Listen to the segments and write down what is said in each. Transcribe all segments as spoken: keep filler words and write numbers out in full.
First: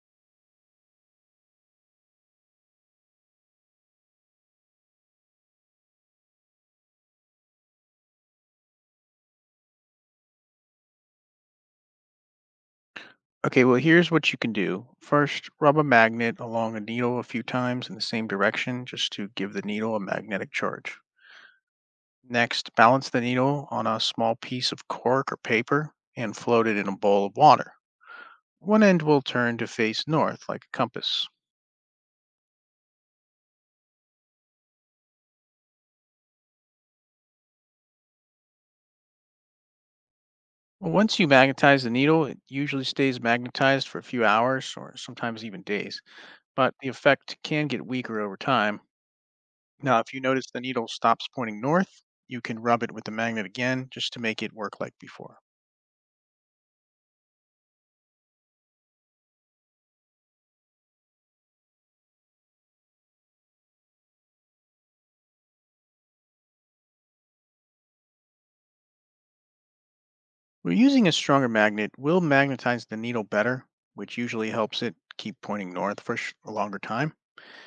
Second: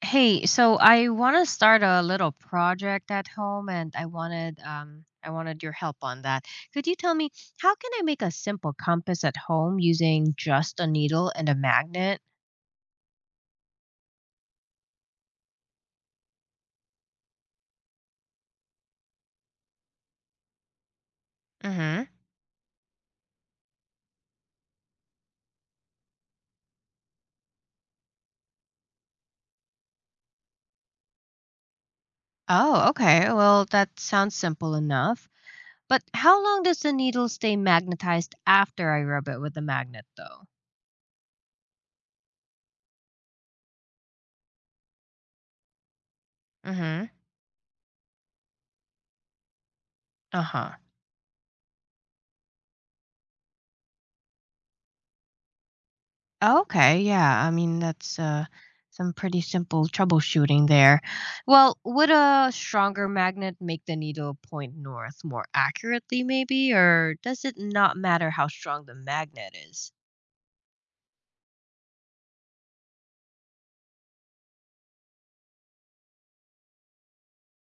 Hey, so I want to start a little project at home and I wanted um I wanted your help on that. Could you tell me, how can I make a simple compass at home using just a needle and a magnet? Okay, well, here's what you can do. First, rub a magnet along a needle a few times in the same direction just to give the needle a magnetic charge. Mm-hmm. Next, balance the needle on a small piece of cork or paper and float it in a bowl of water. One end will turn to face north like a compass. Oh, okay. Well, that sounds simple enough. But how long does the needle stay magnetized after I rub it with the magnet though? Once you magnetize the needle, it usually stays magnetized for a few hours or sometimes even days, but the Mm-hmm. effect can get weaker over time. Now, if you notice the Uh-huh. needle stops pointing north, you can rub it with the magnet again just to make it work like before. Oh, okay, yeah. I mean, that's uh, some pretty simple troubleshooting there. Well, would a stronger magnet make the needle point north more accurately, maybe? Or does it not matter how strong the magnet is? We're using a stronger magnet will magnetize the needle better, which usually helps it keep pointing north for sh- a longer time.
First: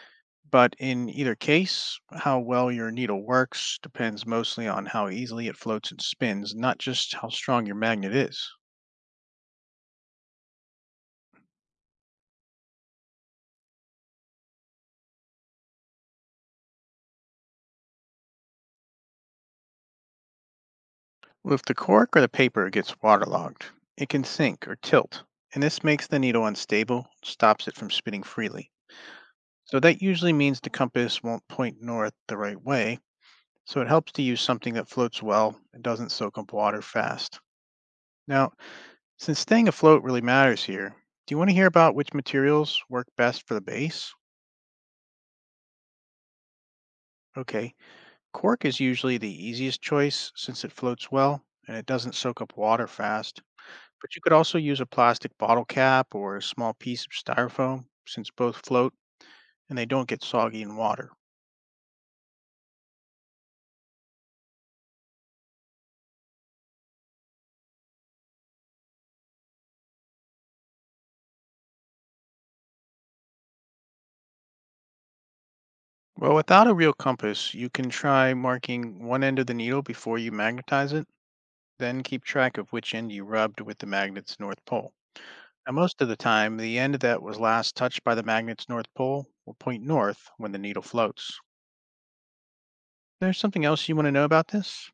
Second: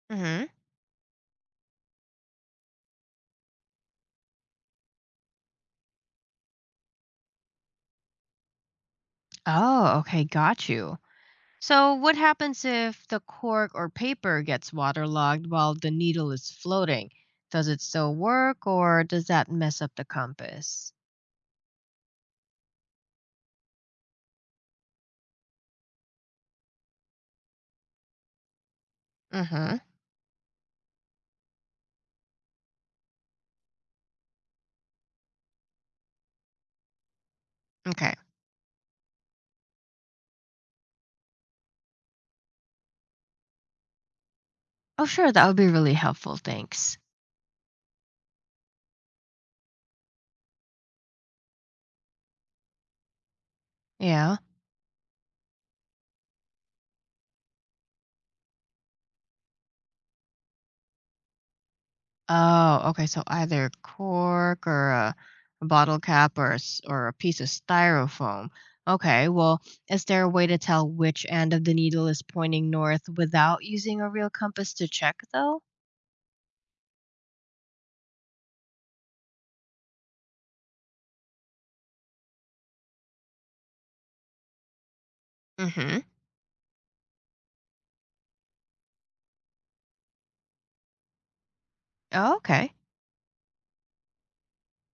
Hmm. But in either case, how well your needle works depends mostly on how easily it floats and spins, not just how strong your magnet is. Oh, okay, got you. So, what happens if the cork or paper gets waterlogged while the needle is floating? Does it still work, or does that mess up the compass? Well, if the cork or the paper gets waterlogged, it can sink or tilt, and this makes the needle unstable, stops it from spinning freely. Hmm. So that usually means the compass won't point north the right way, so it helps to use something that floats well and doesn't soak up water fast. Okay. Now, since staying afloat really matters here, do you want to hear about which materials work best for the base? Oh, sure, that would be really helpful. Thanks. Okay, cork is usually the easiest choice since it floats well and it doesn't soak up water fast. But you could Yeah. also use a plastic bottle cap or a small piece of styrofoam since both float and they don't get soggy in water. Oh, okay, so either cork or a a bottle cap or a s or a piece of styrofoam. Okay, well, is there a way to tell which end of the needle is pointing north without using a real compass to check, though? Well, without a real compass, you can try marking one end of the needle before you magnetize it, then keep track of which end you rubbed with the magnet's north pole. Now, Mm-hmm. most of the time, the end that was last touched by the magnet's north pole will point north when the needle floats. Oh, okay. There's something else you want to know about this?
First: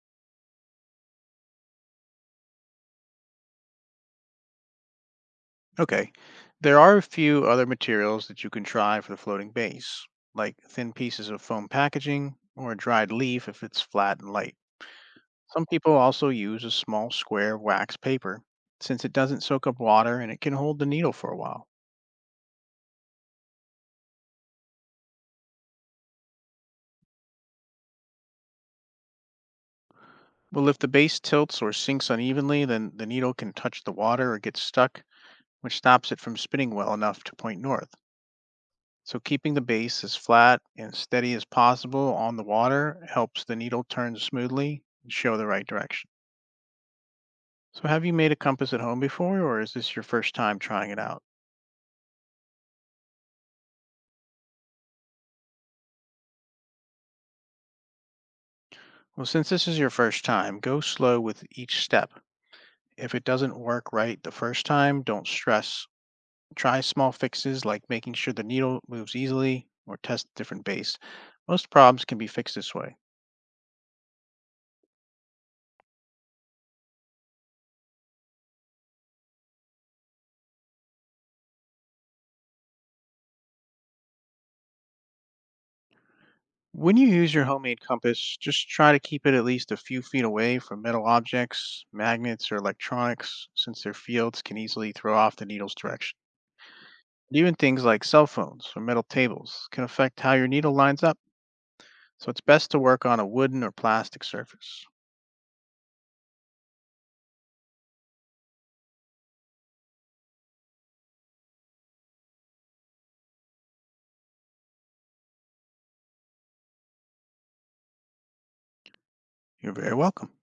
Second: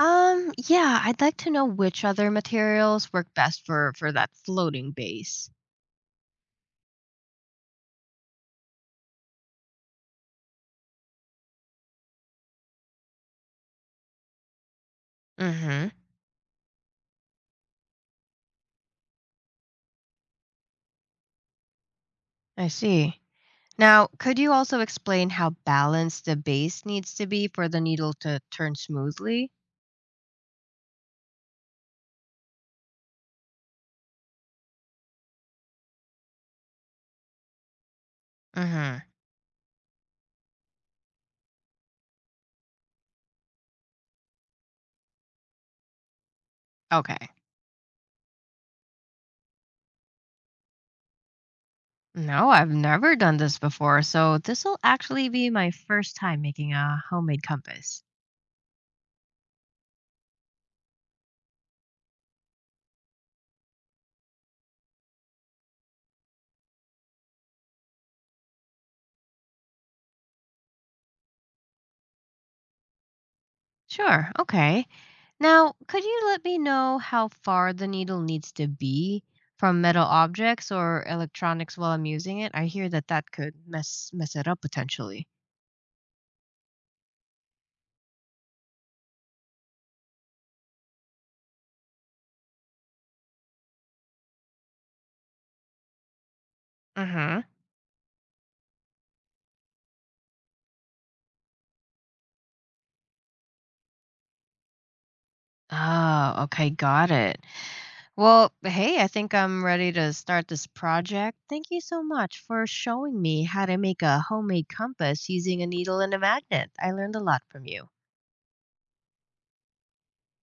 Um, yeah, I'd like to know which other materials work best for for that floating base. Okay, there are a few other materials that you can try for the floating base, like thin pieces of foam packaging or a dried leaf if it's flat and light. Some Mm-hmm. people also use a small square of wax paper, since it doesn't soak up water and it can hold the needle for a while. I see. Now, could you also explain how balanced the base needs to be for the needle to turn smoothly? Well, if the base tilts or sinks unevenly, then the needle can touch the water or get stuck, which stops it from spinning well enough to point north. Mm-hmm. So, keeping the base as flat and steady as possible on the water helps the needle turn smoothly and show the right direction. Okay. So, have you made a compass at home before, or is this your first time trying it out? No, I've never done this before, so this will actually be my first time making a homemade compass. Well, since this is your first time, go slow with each step. If it doesn't work right the first time, don't stress. Try small fixes like making sure the needle moves easily or test different base. Most problems can be fixed this way. Sure, okay. Now, could you let me know how far the needle needs to be from metal objects or electronics while I'm using it? I hear that that could mess mess it up potentially. When you use your homemade compass, just try to keep it at least a few feet away from metal objects, magnets, or electronics, since their fields can easily throw off the needle's direction. Mhm. Even things like cell phones or metal tables can affect how your needle lines up, so it's best to work on a wooden or plastic surface. Oh, okay, got it. Well, hey, I think I'm ready to start this project. Thank you so much for showing me how to make a homemade compass using a needle and a magnet. I learned a lot from you. You're very welcome.